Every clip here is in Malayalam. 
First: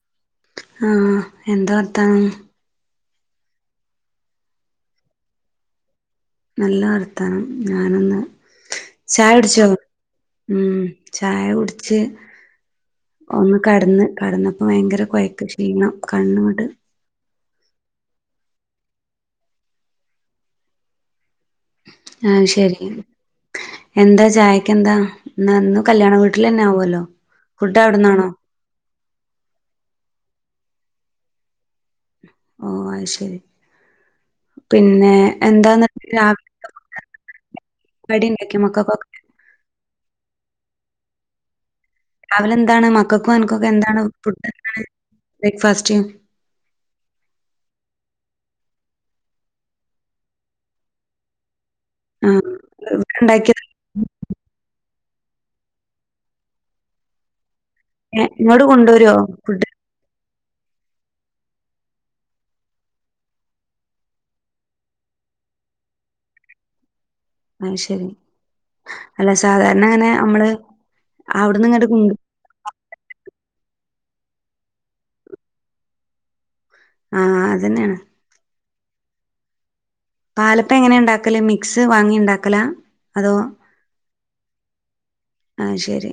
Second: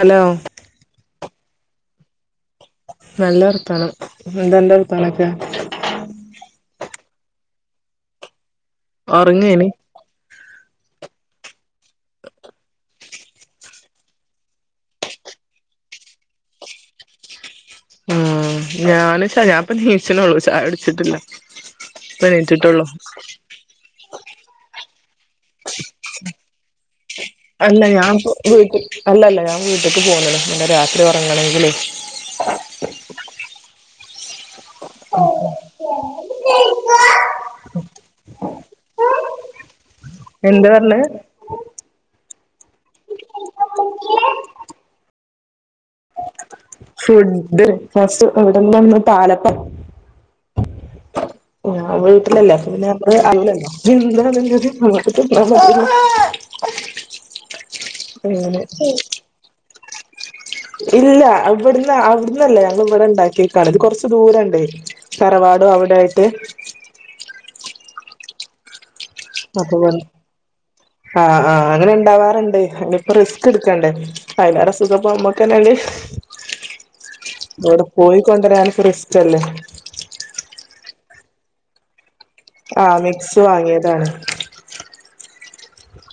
ഹലോ ആഹ് എന്താ വർത്താനം നല്ല വർത്താനം എന്താ അന്റെ വർത്താനൊക്കെ നല്ല വർത്താനം ഞാനൊന്ന് ചായ ഉടിച്ചോ ഒറങ്ങേനി ഉം ചായ ഉടിച്ച് ഒന്ന് കടന്ന് കടന്നപ്പോ വയങ്കര കൊയ്ക്ക് ക്ഷീണം കണ്ണ്ങ്ങട്ട് ആഹ് ഞാന്ച്ച ഞാപ്പ നീച്ച്ണൊള്ളൂ ചായ ഉട്ച്ച്ട്ടില്ല ആത് ശരി എന്താ ചായക്കെന്താ ഇന്ന് ഇന്ന് കല്യാണ വീട്ട്ൽ ലന്നെ ആവൊല്ലോ അല്ല ഞാപ്പോ വീട്ട് അല്ലല്ല ഞാൻ വീട്ട്ക്ക് പോന്ന്ണ് പിന്നെ രാത്രി ഒറങ്ങണങ്കിലെ ഓഹ് അത് ശരി പിന്നെ എന്താന്ന്ട്ട് രാവി [unintelligible] കടിണ്ടാക്യേ മക്കക്കൊ എന്താ പർണ് രാവിലെ എന്താണ് മക്കക്കും അ നക്കൊക്കെ എന്താണ് ഫുഡ് എന്താണ് ബ്രേക്ക്ഫാസ്റ്റ് ഫുഡ് ഫാസ്റ്റ് ഇവിടെന്താന്ന് പാലപ്പം ആഹ് വീട്ട്ലല്ലേ അപ്പപിന്നെ [unintelligible] ഇവിടെ എന്താണ്ള്ളത് ഇണ്ടാക്കിയത് അതണ് തിന്നാ മതില്ലേ ഏ ഇങ്ങോട് കൊണ്ടൊരാ ഫുഡ് ഇല്ല ഇവ്ടന്ന അവ്ട്ന്നല്ല ഞങ്ങള് ഇവടെ ഇണ്ടാക്കീക്കാണ് ഇത് കൊറച്ച് ദൂരണ്ടേ തറവാടും അവിടേ ആയിറ്റ് അത് ശരി അല്ല അപ്പ സാധാരണ അങ്ങനെ നമ്മള് ആഹ് ആഹ് അവിടുന്ന് ഇങ്ങട്ട് അങ്ങന കൊണ്ട് ഇണ്ടാവാർണ്ട് റിസ്ക് ഇട്ക്കണ്ടേ അയ്ലേറെസുഖപ്പൊ മ്മക്കന്നെല്ലേ ആഹ് അവടെ അതന്നെയാണ് പോയിക്കൊണ്ടരാനിപ്പോ റിസ്‌കല്ലേ പാലപ്പം എങ്ങനെ ഇണ്ടാക്കല് മിക്സ് വാങ്ങി ഇണ്ടാ ആഹ് മിക്സ് വാങ്ങിയതാണ് ആത് ശരി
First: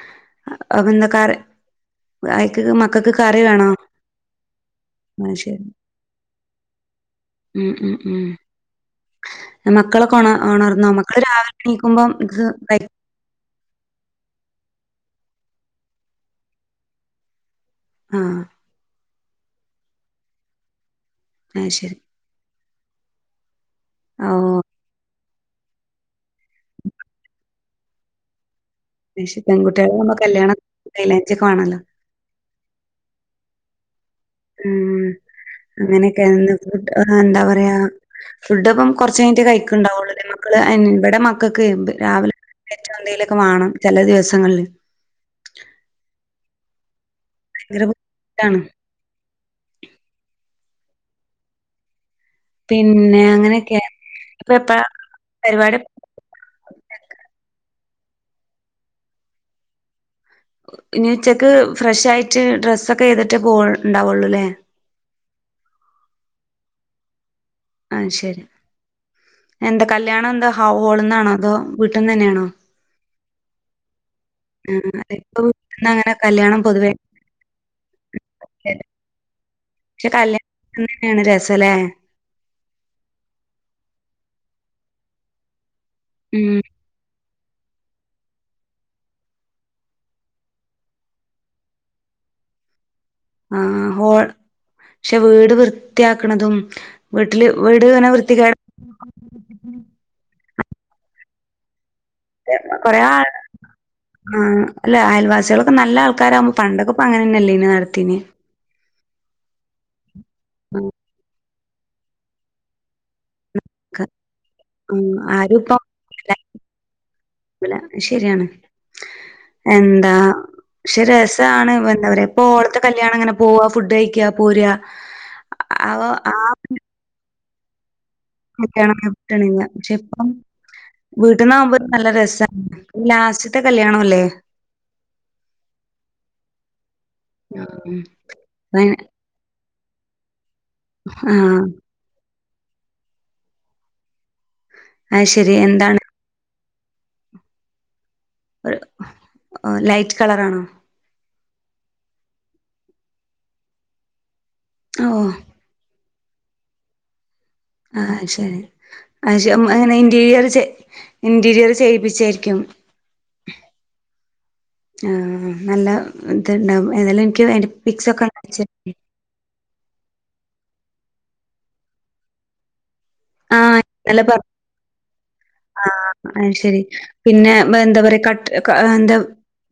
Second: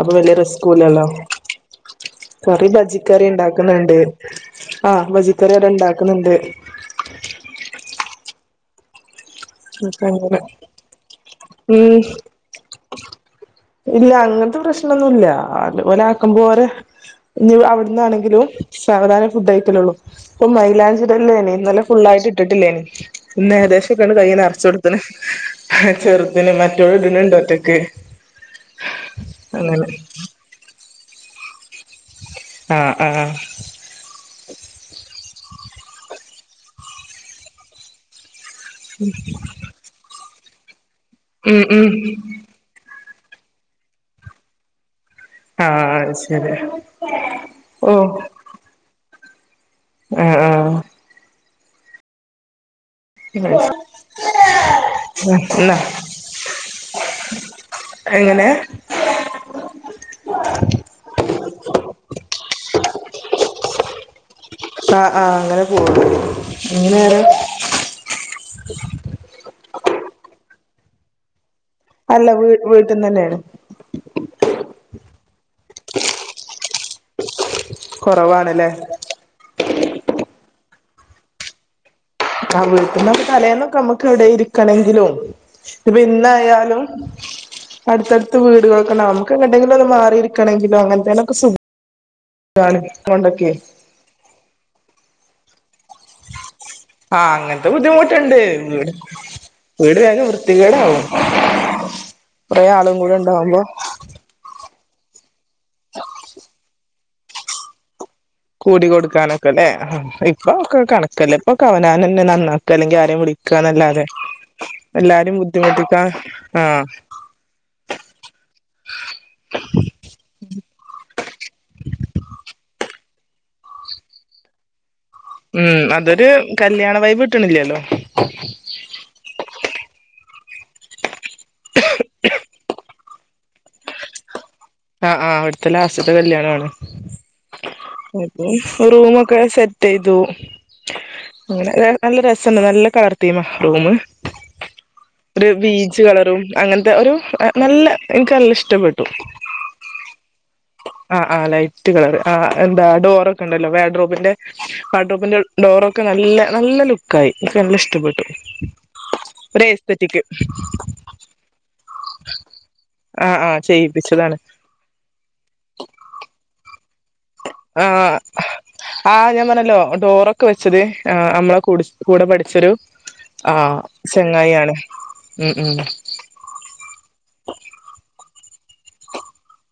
അപ്പൊ വല്ലേ അപ്പൊ റിസ്കൂല്ലല്ലോ എന്താ കറി അയ്ക്ക് കറി മക്കൾക്ക് ബജിക്കറി കറി വേണോ ഇണ്ടാക്ക്ന്ന്ണ്ട് ആഹ് ബജിക്കറി ഇവിടെ ഇണ്ടാക്ക്ന്ന്ണ്ട് ഉം ഉം ഉം അപ്പ അങ്ങനെ മക്കളൊക്കൊണർന്നോ മക്കള് രാവിലെ ഉം എണീക്കുമ്പോ ഇല്ല അങ്ങനത്തെ പ്രശ്നൊന്നുല്ല അത് ഓല് ആക്കമ്പോലെ ഇനി ആഹ് അവിടന്നാണെങ്കിലും സാവധാനം ഫുഡ് കൈകലള്ളു ഇപ്പൊ മൈലാഞ്ചി ഇടൽ ലേനി ഇന്നലെ അയ്ശരി ഫുൾ ആയിട്ട് ഇട്ടിട്ടില്ലേനി ഇന്നേകദേശം ഒക്കെയാണ്ട് കയ്യ് ഓഹ് നെറച്ച് കൊടുത്തിന് ചെറുതിന് മറ്റോൾ ഇടണ്ട് ഒറ്റക്ക് ശെരിയാ അങ്ങനെ പെൺകുട്ടികളാവുമ്പോ കല്യാണം മൈലാഞ്ചി ഒക്കെ വേണല്ലോ ആഹ് ആഹ് ഉം അങ്ങനെയൊക്കെ എന്താ പറയാ ഫുഡ് അപ്പം കൊറച്ച് കഴിഞ്ഞട്ട് കഴിക്കുണ്ടാവുള്ളൂ ലേ മക്കള് ഇവിടെ ഉം മക്കൾക്ക് ഉം രാവിലെ എണീറ്റ എന്തേലൊക്കെ വേണം ചില ദിവസങ്ങളില് ആഹ് ശരി ഭയങ്കര ഓ ബുദ്ധിമുട്ടാണ് ആഹ് ആഹ് പിന്നെ അങ്ങനെയൊക്കെ ഇപ്പൊ എപ്പഴാ മക്കള് പരിപാടി എങ്ങനെ ഇനി ഉച്ചക്ക് ഫ്രഷ് ആയിട്ട് ഡ്രസ്സൊക്കെ ചെയ്തിട്ടേ പോവ്ണ്ടാവുകയുള്ളൂ അല്ലേ ആഹ് ആഹ് അങ്ങനെ പോവൊള്ളൂ ഇനി വേറെ ആഹ് ശരി എന്താ കല്യാണം എന്താ ഹാൾന്നാണോ അതോ വീട്ടന്ന് അല്ല തന്നെയാണോ വീ വീട്ടിന്നന്നേണ് ആഹ് ഇപ്പോ വിട്ടിന്ന് അങ്ങനെ കല്യാണം പൊതുവേ കുറവാണല്ലേ പക്ഷെ കല്യാണം തന്നെയാണ് രസല്ലേ. [unintelligible] തലേന്നൊക്കെ നമുക്ക് എവിടെ ഇരിക്കണെങ്കിലും. ഇതിപ്പെ ഉം ഇന്നായാലും അടുത്തടുത്ത് വീടുകളൊക്കെണ്ടാവും. നമുക്ക് എങ്ങോട്ടെങ്കിലും മാറിയിരിക്കണെങ്കിലോ അങ്ങനത്തേനൊക്കെ സുഖ ഖാണ് അതുകൊണ്ടൊക്കെ. ഹോൾ പക്ഷെ വീട് വൃത്തിയാക്കണതും ആഹ് വീട്ടില് അങ്ങനത്തെ വീട് ഇങ്ങനെ ബുദ്ധിമുട്ടുണ്ട് വൃത്തികേടാ വീട് വീട് വേഗം വൃത്തികേടാവും. കൊറേ ആളും കൂടെ കൊറേയാൾ ഉണ്ടാവുമ്പോ ആഹ് അല്ല അയൽവാസികളൊക്കെ നല്ല ആൾക്കാരാകുമ്പോ പണ്ടൊക്കപ്പൊ അങ്ങനെ തന്നെയല്ലെനു നടത്തീന്. കൂടി കൊടുക്കാനൊക്കെ അല്ലേ. ഇപ്പൊ ഒക്കെ കണക്കല്ലെ. ഇപ്പൊ അവനവനന്നെ നന്നാക്കാ അല്ലെങ്കി ആരെയും വിളി ക്കേണല്ലാതെ ആഹ് ആരും ഇപ്പോ [unintelligible] ആഹ് അതു ശരിയാണ്. എന്താ? പക്ഷെ രസാണ് ഇപ്പൊ ഓടത്തെ കല്യാണം അങ്ങനെ പോവാ ഫുഡ് കഴിക്കാ. പോരാ ഉം ആ അതൊരു ആ കല്യാണ വൈബ് കിട്ടണില്ലല്ലോ. കല്യാണ വൈബ് കിട്ടണില്ല. പക്ഷെ ഇപ്പം വീട്ടിന്നാകുമ്പോ നല്ല രസാ. ലാസ്റ്റത്തെ കല്യാണം അല്ലേ? ആഹ് ആഹ് അവിടുത്തെ ലാസ്റ്റത്തെ കല്യാണമാണ് ഉം അപ്പൊ റൂമൊ ഒക്കെ സെറ്റ് ചെയ്തു ആ അങ്ങനെ നല്ല രസണ്ട് നല്ല കളർ തീമാ റൂമ് അത് ഒരു ശരി എന്താണ് പീച്ച് കളറും അങ്ങനത്തെ ഒരു നല്ല എനിക്ക് നല്ല ഇഷ്ടപ്പെട്ടു. ഓഹ് ലൈറ്റ് കളറാണോ? ആഹ് ആഹ് ലൈറ്റ് കളറ്. ആഹ് എന്താ ഡോറൊക്കെ ഉണ്ടല്ലോ വാഡ്രോബിന്റെ ഓ വാഡ്രോബിന്റെ ഉൾ ഡോറ് ഒക്കെ നല്ല നല്ല ലു ക്കായി എനിക്ക് നല്ല ആ ഇഷ്ടപ്പെട്ടു. ശരി ഒരു ഏസ്തെറ്റിക്ക്. ഇന്റീരിയറ് ചെയ്യിപ്പിച്ചേയിരിക്കും. ആഹ് ആഹ് ചെയ്യിപ്പിച്ചതാണ്. ആഹ് നല്ല ഇത്ണ്ടാവും. ഏതായാലും എനിക്ക് അതിന്റെ പിക്സ് ഒക്കെ അയച്ചു തന്നേ. ആഹ് ഞാൻ പറഞ്ഞല്ലോ ഡോറൊക്കെ വെച്ചത് നമ്മളെ കുടി കൂടെ പഠിച്ചൊരു ആ ആഹ്, ഇന്നലെ പറ ചെങ്ങായി ആണ്. ഉം, ഉം ആ അത് ശരി. പിന്നെ എന്താ പറയാ കട്ട് എന്താ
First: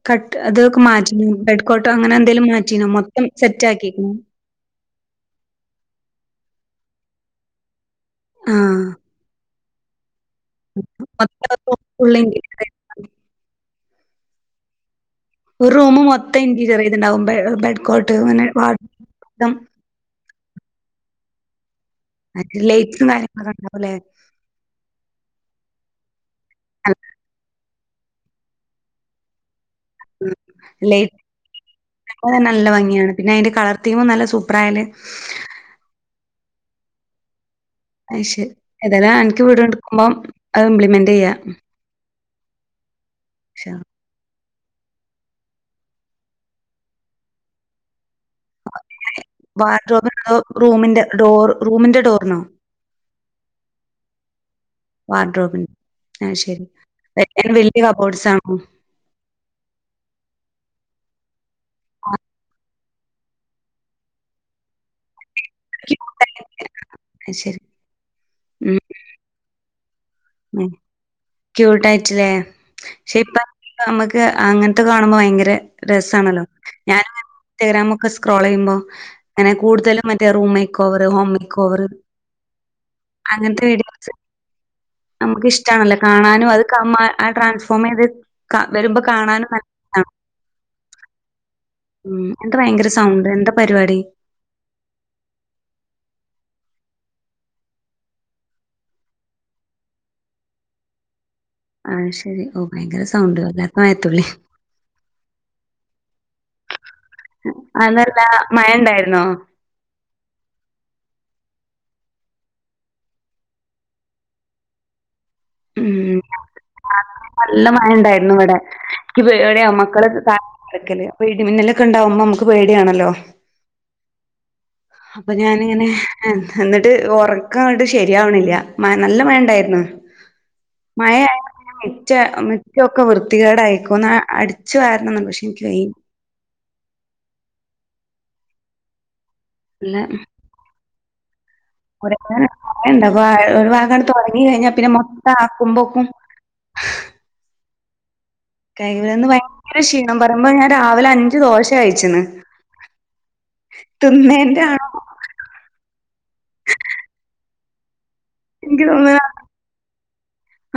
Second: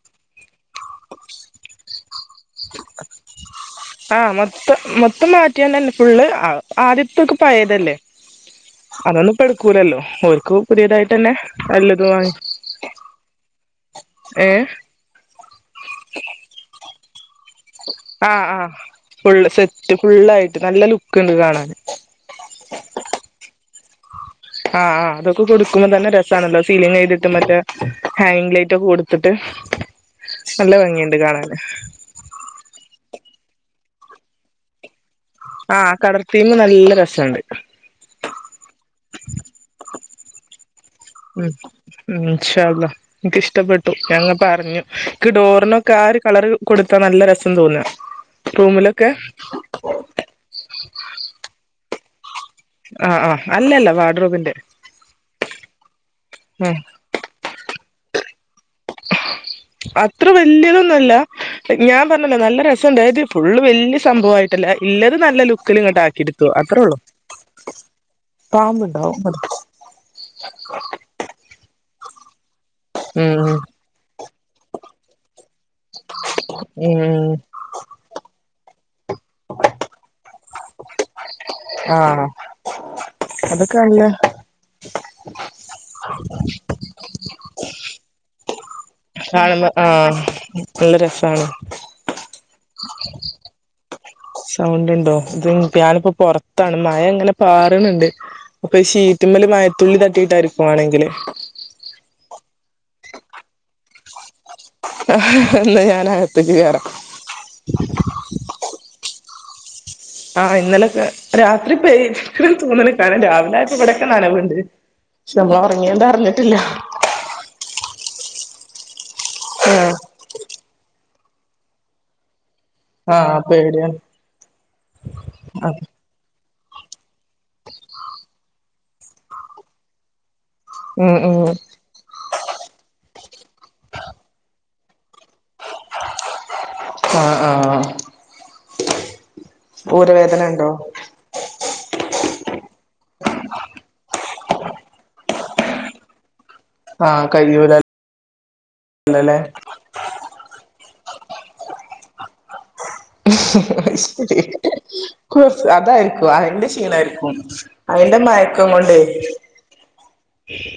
കട്ട് അതൊക്കെ മാറ്റിനോ, ബെഡ് കോട്ടോ അങ്ങനെ എന്തേലും മാറ്റിനോ? മൊത്തം സെറ്റ് ആക്കിക്കണോ? ഇപ്പം മൊത്തം മാറ്റിയണ്ടെ ന്നെ ഫുള്ള്. ആദ്യത്തൊക്ക പയേതല്ലേ? ആ അതൊന്നും ഇപ്പ എടുക്കൂലല്ലോ? ഓർക്ക് പുതിയതായിട്ട് തന്നെ മൊത്തം നല്ലതു ഫുൾ വാങ്ങി. ഇന്റീരിയർ ഏഹ്. ഒരു റൂമ് മൊത്തം ഇൻ്റീരിയർ ചെയ്തണ്ടാകും. ബെ ബെഡ് കോട്ട് ആഹ്, അങ്ങനെ ആഹ്, വാർഡ്രോബ് ഫുള്ള് മൊത്തം സെറ്റ്. ഫുള്ളായിട്ട് നല്ല ലുക്ക്ണ്ട് കാണാന്. മറ്റേ ലൈറ്റും കാര്യങ്ങളൊക്കെ ണ്ടാവൂ ല്ലേ? ആഹ്, ആഹ് അതൊക്കെ കൊടുക്കുമ്പോ തന്നെ രസാണല്ലോ? അല്ല. സീലിങ്ങ് ചെയ്തിട്ടും മറ്റേ... ഹാങ്ങ്ലൈറ്റ് ഒക്കെ കൊടുത്തിട്ട്, നല്ല ഭംഗിയുണ്ട് കാണാന്. അതന്നെ നല്ല ഭംഗിയാണ്. പിന്നെ അതിന്റെ കളർ തീമും നല്ല സൂപ്പറായാല് ആഹ്, കളർ തീമും നല്ല രസോണ്ട്. അത് ശരി. ഏതനാ എനിക്ക് വീട് എടുക്കുമ്പം അത് ഇപ്ലിമെ ഉം, ഉം, ഇൻഷാ അള്ളാ. ഇൻഷാ അള്ളാ. ഇൻക്കിഷ്ടപ്പെട്ടു. ഞാൻ ഇങ്ങ പറഞ്ഞു. ൻക്ക് ഡോർനൊക്ക, ആഹ്, ഒരു കളർ കൊടുത്താ നല്ല രസം തോന്നാ. റൂമിലൊക്കെ വാഡ്രോബിനോ? അതോ? റൂമിന്റെ ഡോർ റൂമിന്റെ ഡോറിനോ? ആഹ്, ആഹ്, അല്ല, ല്ല വാഡ്രോബിന്റെ. വാർഡ്രോബിൻ അതു ശരി. ഉം [unintelligible] വല്യ കബോർഡ്സ് ആണോ? അത്ര വല്യതൊന്നു അല്ല. ഞാൻ പറഞ്ഞില്ലേ? നല്ല ര സണ്ടായത്. ഫുള്ള് വല്യ സംഭവായിട്ടല്ല. ല്ലത് നല്ല ലു ലുക്ക്ല്ങ്ങട്ട് ക്യൂട്ടായിട്ട് ആക്കിട്ത്തു. അത്ര ഒള്ളു? അത് ശരി. പാമ്പ് ണ്ടാവും. ഉം, ചൂട് ആയിട് ല്ലേ? ഷെ പ്പ. ഉം നമക്ക് അങ്ങൻത് കാണുമ്പോ, ഭയങ്കര രസാണല്ലോ? ഉം ഇൻസ്റ്റഗ്രാമക്കെ സ്ക്രോൾ ചെയ്യുമ്പോ? ങ്ങനെ കൂടുതലും മറ്റേ room make over. Home make over, ആഹ് അങ്ങൻത്തെ അതൊക്കെ നല്ല വീഡിയോസ്. നമക്ക് ഇഷ്ടണല്ലോ? കാണാനും അത് ക, മ, ആഹ്, ട്രാൻസ്ഫോം ചെയ്ത്. ക വരുമ്പോ? കാണാനും നല്ല കാണുമ്പോ രസാണ്. ആഹ, നല്ല രസാണ്. ഉം, എന്താ ഭയങ്കര സൗണ്ട്. എന്ത പരിവാടി? സൗണ്ട് ണ്ടോ? ഇത് ഞാനിപ്പോ പൊറത്താണ്. മഴ ങ്ങനെ പാറ്ണണ്ട്. അപ്പൊ, ഈ, ഷീറ്റിമ്മല് മയത്തുള്ളി തട്ടിട്ടായിരിക്കു വാണെങ്കില്? ആഹ്, ശരി, ഓ, ഭയങ്കര സൗണ്ട്. വല്ലാത്ത മയത്തുളി. ആഹ്, ന്നാ ഞാനകതേക്ക് കയറ. അതല്ല, മഴ ണ്ടായിരുന്നോ? ആഹ്, ഇന്നലെക്കെ രാത്രി പെയ്ത് ക്ക്ണ്ണ് തോന്ന്ണ്. കാരണം രാവിലെ ആയപ്പോ ഇവിടൊക്കെ നനവുണ്ട്. ക്ഷെ, നമ്മൾ ഒറങ്ങിയോണ്ട് അറിഞ്ഞിട്ടില്ല. രാത്രി നല്ല മഴ ഉണ്ടായിരുന്നു ഇവിടെ. ഇക്ക് പേടി ആവ, ആഹ് മക്കളെ. തായെ കേട്ക്കല്. ഇടി മിന്നലൊക്കെണ്ടാവുമ്പൊ നമക്. പേടിയാണല്ലോ? ആഹ് പേടിയാണ് അപ്പൊ അതെ ഞാനിങ്ങനെ. ഏ, എന്നിട്ട് ഉറക്കങ്ങട്ട് ശരിയാവണില്ല. മ നല്ല മഴ ഉണ്ടായിരുന്നോ? ഉം മായേ ഉം [unintelligible] മ, മുറ്റൊക്കെ വൃത്തികേടായിക്കോന്ന്. ഒന്ന് അടിച്ചു വാരണം ന്ന്ണ്ട്. പക്ഷെ ഇ ൻക്ക് വയ. ആഹ്, ആഹ്, പിന്നെ ഊരവേദന ണ്ടോ? ഊരവേദന [unintelligible] പ്പോ ഒരു ഭാഗങ്ങട് തൊടങ്ങികഴിഞ്ഞാ പിന്നെ മൊത്തം ആക്കുമ്പോക്കും. ആഹ്, കയ്യൂല. കൈയുല ഇന്ന് ഭയങ്കര ക്ഷീണം, പറയുമ്പോ, ഞാൻ, രാവിലെ അഞ്ജ് ദോശ കയിച്ചിണ്. അത്, ശരി. ആണോ ഹോ, അതായിരിക്കും. അയിന്റെ ക്ഷീണായിരിക്കും. അയിന്റെ മയക്കം എനിക്ക് കൊണ്ടേ....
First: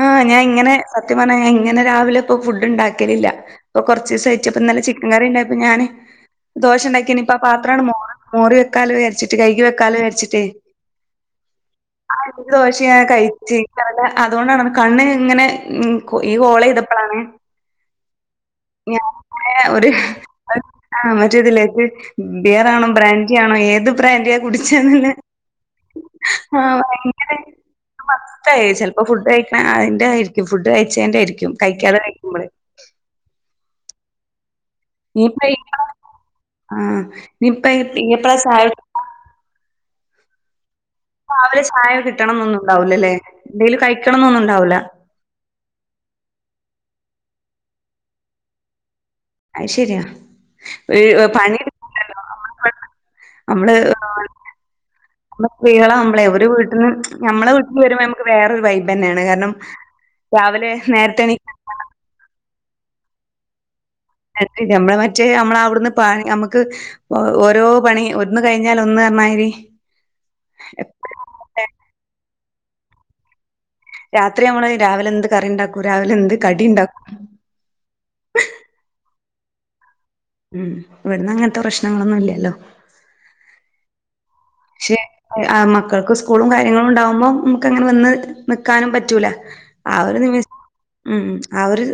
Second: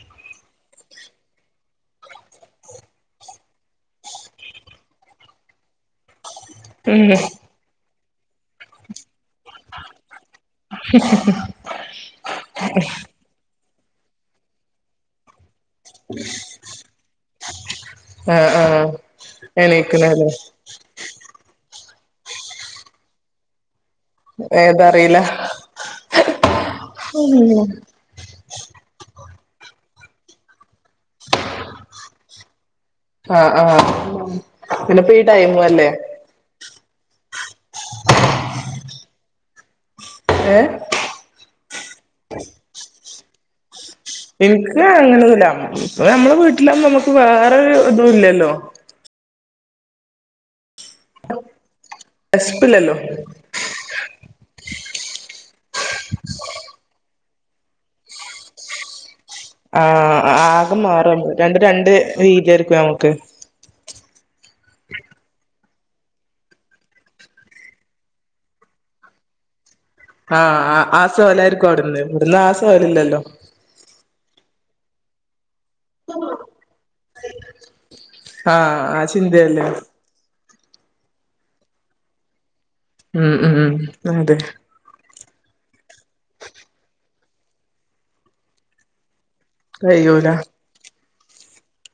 ആഹ ഞാൻ ഇങ്ങനെ സത്യം പറഞ്ഞ ഇങ്ങനെ രാവിലെ ഇപ്പൊ ഫുഡ് ഉണ്ടാക്കലില്ല. ഇപ്പ കുറച്ച് ദിവസായിട്ട് ഇന്നലെ ചിക്കൻ കറി ഉണ്ടായപ്പോ ഞാന്. ദോശം ഉണ്ടാക്കി ഉം ഇനി ഇപ്പ ആ പാത്രാണ് മോ മോറി വെക്കാലോന്ന് വിചാരിച്ചിട്ട്. കൈയ്കി വെക്കാലോ വിചാരിച്ചിട്ട് ആ അഞ്ച് ദോശയും ഞാൻ കഴിച്ച്. അല്ല അതുകൊണ്ടാണ് കണ്ണ് ഇങ്ങനെ ഈ കോള് ചെയ്തപ്പഴാണ്. ആഹ ആഹ എണീക്ക്ണെല്ലേ? ആഹ് മറ്റേതില്ലേ ബിയറാണോ ബ്രാൻഡി ആണോ ഏത്. ഏത് ബ്രാണ്ടിയാ ഏതാ കുടിചെന്നിലേ അറിയില്ല ആഹ ഭയങ്കര. മത്തായി ചിലപ്പോ ഫുഡ് കഴിക്ണ അതിന്റെ ആയിരിക്കും ഫുഡ് കഴിച്ചതിന്റെ ആയിരിക്കും കഴിക്കാതെ കഴിക്കുമ്പോൾ. ആഹ ആഹ ഇനി എപ്പോഴാ ചായ കുടിക്കണേ ഏ രാവിലെ ചായ കിട്ടണംന്നൊന്നും ഉണ്ടാവൂല്ലല്ലേ എന്തെങ്കിലും കൈ എനിക്ക് അങ്ങനൊന്നുല്ല ഇപ്പ നമ്മെളെ വീട്ടിലാവുമ്പോ നമുക്ക് വേറെൊരു ഇതും ഇല്ലല്ലോ. അയ് ശരിയാ പണി. വെശ് പിലല്ലോ? നമ്മള്. നമ്മള് സ്ത്രീകളാവുമ്പെ ഒരു വീട്ടിന്ന് നമ്മളെ വീട്ടിൽവരുമ്പോ നമുക്ക് വേറൊരു വൈബ തന്നെയാണ് കാരണം. ആഹ രാവിലെ ആകെ നേരത്തെ മാറും എണീക്കാൻ രണ്ട് രണ്ട് രീതി ആയിരിക്കും നമുക്ക്. അ നമ്മളെ മറ്റേ നമ്മള അവിടുന്ന് പ ഞമ്മക്ക്. ഓ ഓരോ പണി ഒന്ന് കഴിഞ്ഞാൽ ഒന്ന് എന്നായിരി. ആഹ ആ സവലായിരിക്കും അവിടുന്ന് ഇവിടുന്ന് ആ സവലല്ലല്ലോ [unintelligible] രാത്രി നമ്മള് രാവിലെ എന്ത് കറി ഉണ്ടാക്കൂ രാവിലെ എന്ത് കടി ഉണ്ടാക്കും ആഹാ ആ ചിന്തയല്ലേ ഉം ഇവിടുന്ന് അങ്ങനത്തെ പ്രശ്നങ്ങളൊന്നും ഇല്ലല്ലോ ഉം ഉം ഉ അതെ പക്ഷെ മക്കൾക്ക് സ്കൂളും കാര്യങ്ങളും ഉണ്ടാവുമ്പോം നമുക്ക് അങ്ങനെ വന്ന് നിക്കാനും പറ്റൂല ആ ഒരു കയ്യൂല നിമിസം ഉ ആ ഒരു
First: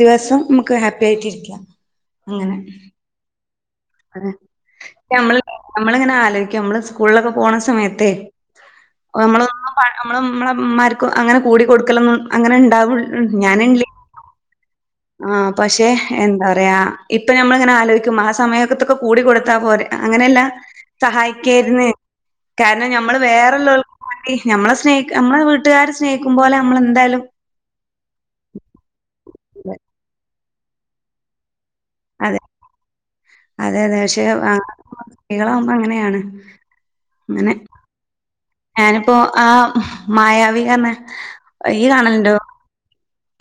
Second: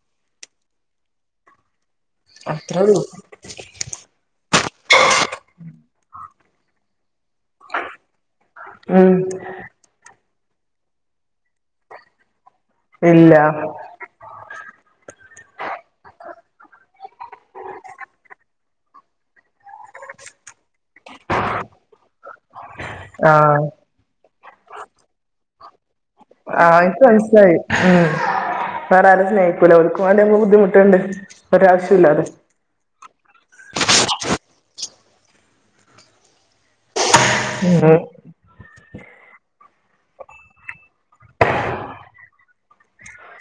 ദിവസം നമുക്ക് ഹാപ്പി ആയിട്ടിരിക്കാം അത്രേയുള്ളൂ അതെ നമ്മള് നമ്മളിങ്ങനെ ആലോചിക്കും നമ്മള് സ്കൂളിലൊക്കെ പോണ സമയത്തേ ഉം നമ്മള് നമ്മ നമ്മളമാർക്കും അങ്ങനെ കൂടി കൊടുക്കല അങ്ങനെ ഇണ്ടാവും ഇല്ല ഞാനല്ലേ ആ പക്ഷെ എന്താ പറയാ ഇപ്പൊ നമ്മള് ഇങ്ങനെ ആലോചിക്കും ആ സമയം ത്തൊക്കെ കൂടിക്കൊടുത്താ പോ അങ്ങനെയ എല്ലാം സഹായിക്കായിരുന്നു കാരണം നമ്മള് ആഹ് വേറെല്ലൾക്കവേണ്ടി ഞമ്മ്ളെ സ്നേഹിക്ക നമ്മളെ വീട്ടുകാരാര് സ്നേഹിക്കുമ്പോപോലെ നമ്മൾെന്തായാലും ഉ വേറെ ആരും സ്നേഹിക്കൂലോ ഓക്കുംവേണ്ടി ബുദ്ധിമുട്ടണ്ട, ഒരു ആവശ്യവുമില്ലാതെ. അതെ അതെ അതെ പക്ഷെ സ്ത്രീകളാകുമ്പോ അങ്ങനെയാണ് അങ്ങനെ [inaudible] ഞാനിപ്പോ ആ മായാവി തന്നാ ഈ കാണലുണ്ടോ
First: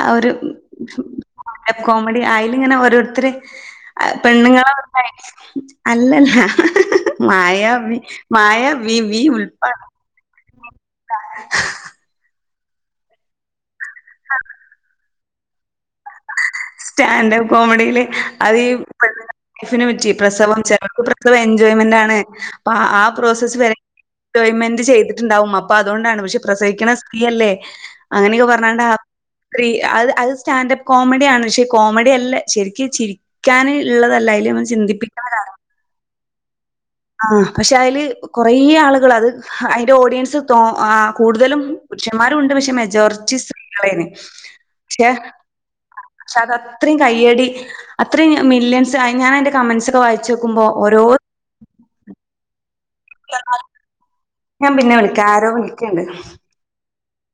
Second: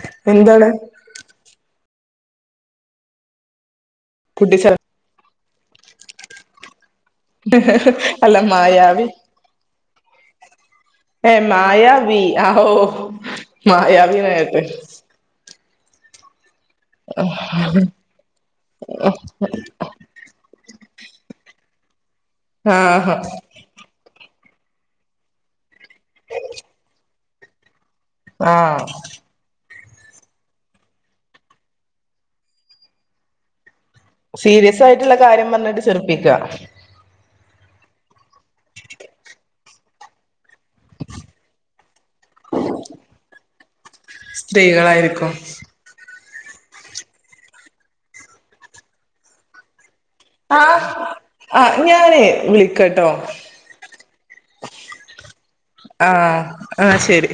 ആ ഒരു് എന്താണ് കോമഡി ആയല് ഇങ്ങനെ ഓരോരുത്തർ കുട്ടിച്ച പെണ്ണുങ്ങളെ അല്ലല്ല മായവി അല്ല മായവി മായാവി വി ഉൽപ്പാടെ ഏ മായവി ഓ മായവി എന്നാ കേട്ടേ സ്റ്റാൻഡപ്പ് കോമഡിയില് അത് ലൈഫിനന് പറ്റി പ്രസവം എൻജോയ്മെന്റ് ആണ് അ ആ ആഹ് പ്രോസസ് വരെ എൻജോയ്മെന്റ് ചെയ്തിട്ടുണ്ടാവും അപ്പൊ അതുകൊണ്ടാണ് പക്ഷെ പ്രസവിക്കണ സ്ത്രീയല്ലേ അങ്ങനെയൊക്കെ ആഹ് പറഞ്ഞാണ്ട് സ്ത്രീ അത് അത് സ്റ്റാൻഡ്പ്പ് കോമഡിയാണ് പക്ഷെ കോമഡി അല്ല ശരിക്കും ചിരി ചിരിക്കാൻ ഉള്ളതല്ലായാലും അവ ചിന്തിപ്പിക്കുന്ന ചർപ്പിക്കുക ആഹ് പക്ഷെ അയില് കൊറേ ആള്കളത് അയ്ന്റെ ഓഡിയൻസ്. തോ ആഹ് കൂടുതലും പുരുഷന്മാരുണ്ട് പക്ഷെ മെജോറിറ്റി സ്ത്രീകളേനി. സ്ത്രീകളായിരിക്കും. ക്ഷ തത്രിം കയ്യടി അത്രെ മില്ല്യൻസായി ഞാനയ്ന്റെ കമൻ്റ്സ്. ആഹ് ആ ഞാനേ വിളിക്കട്ടോ. ലെന്നാൽ ഞ്ഞാം പിന്നെ വിളിക്ക ആരോ വിൾക്ക്ണ്ട്. ആഹ് ആഹ് ശരി.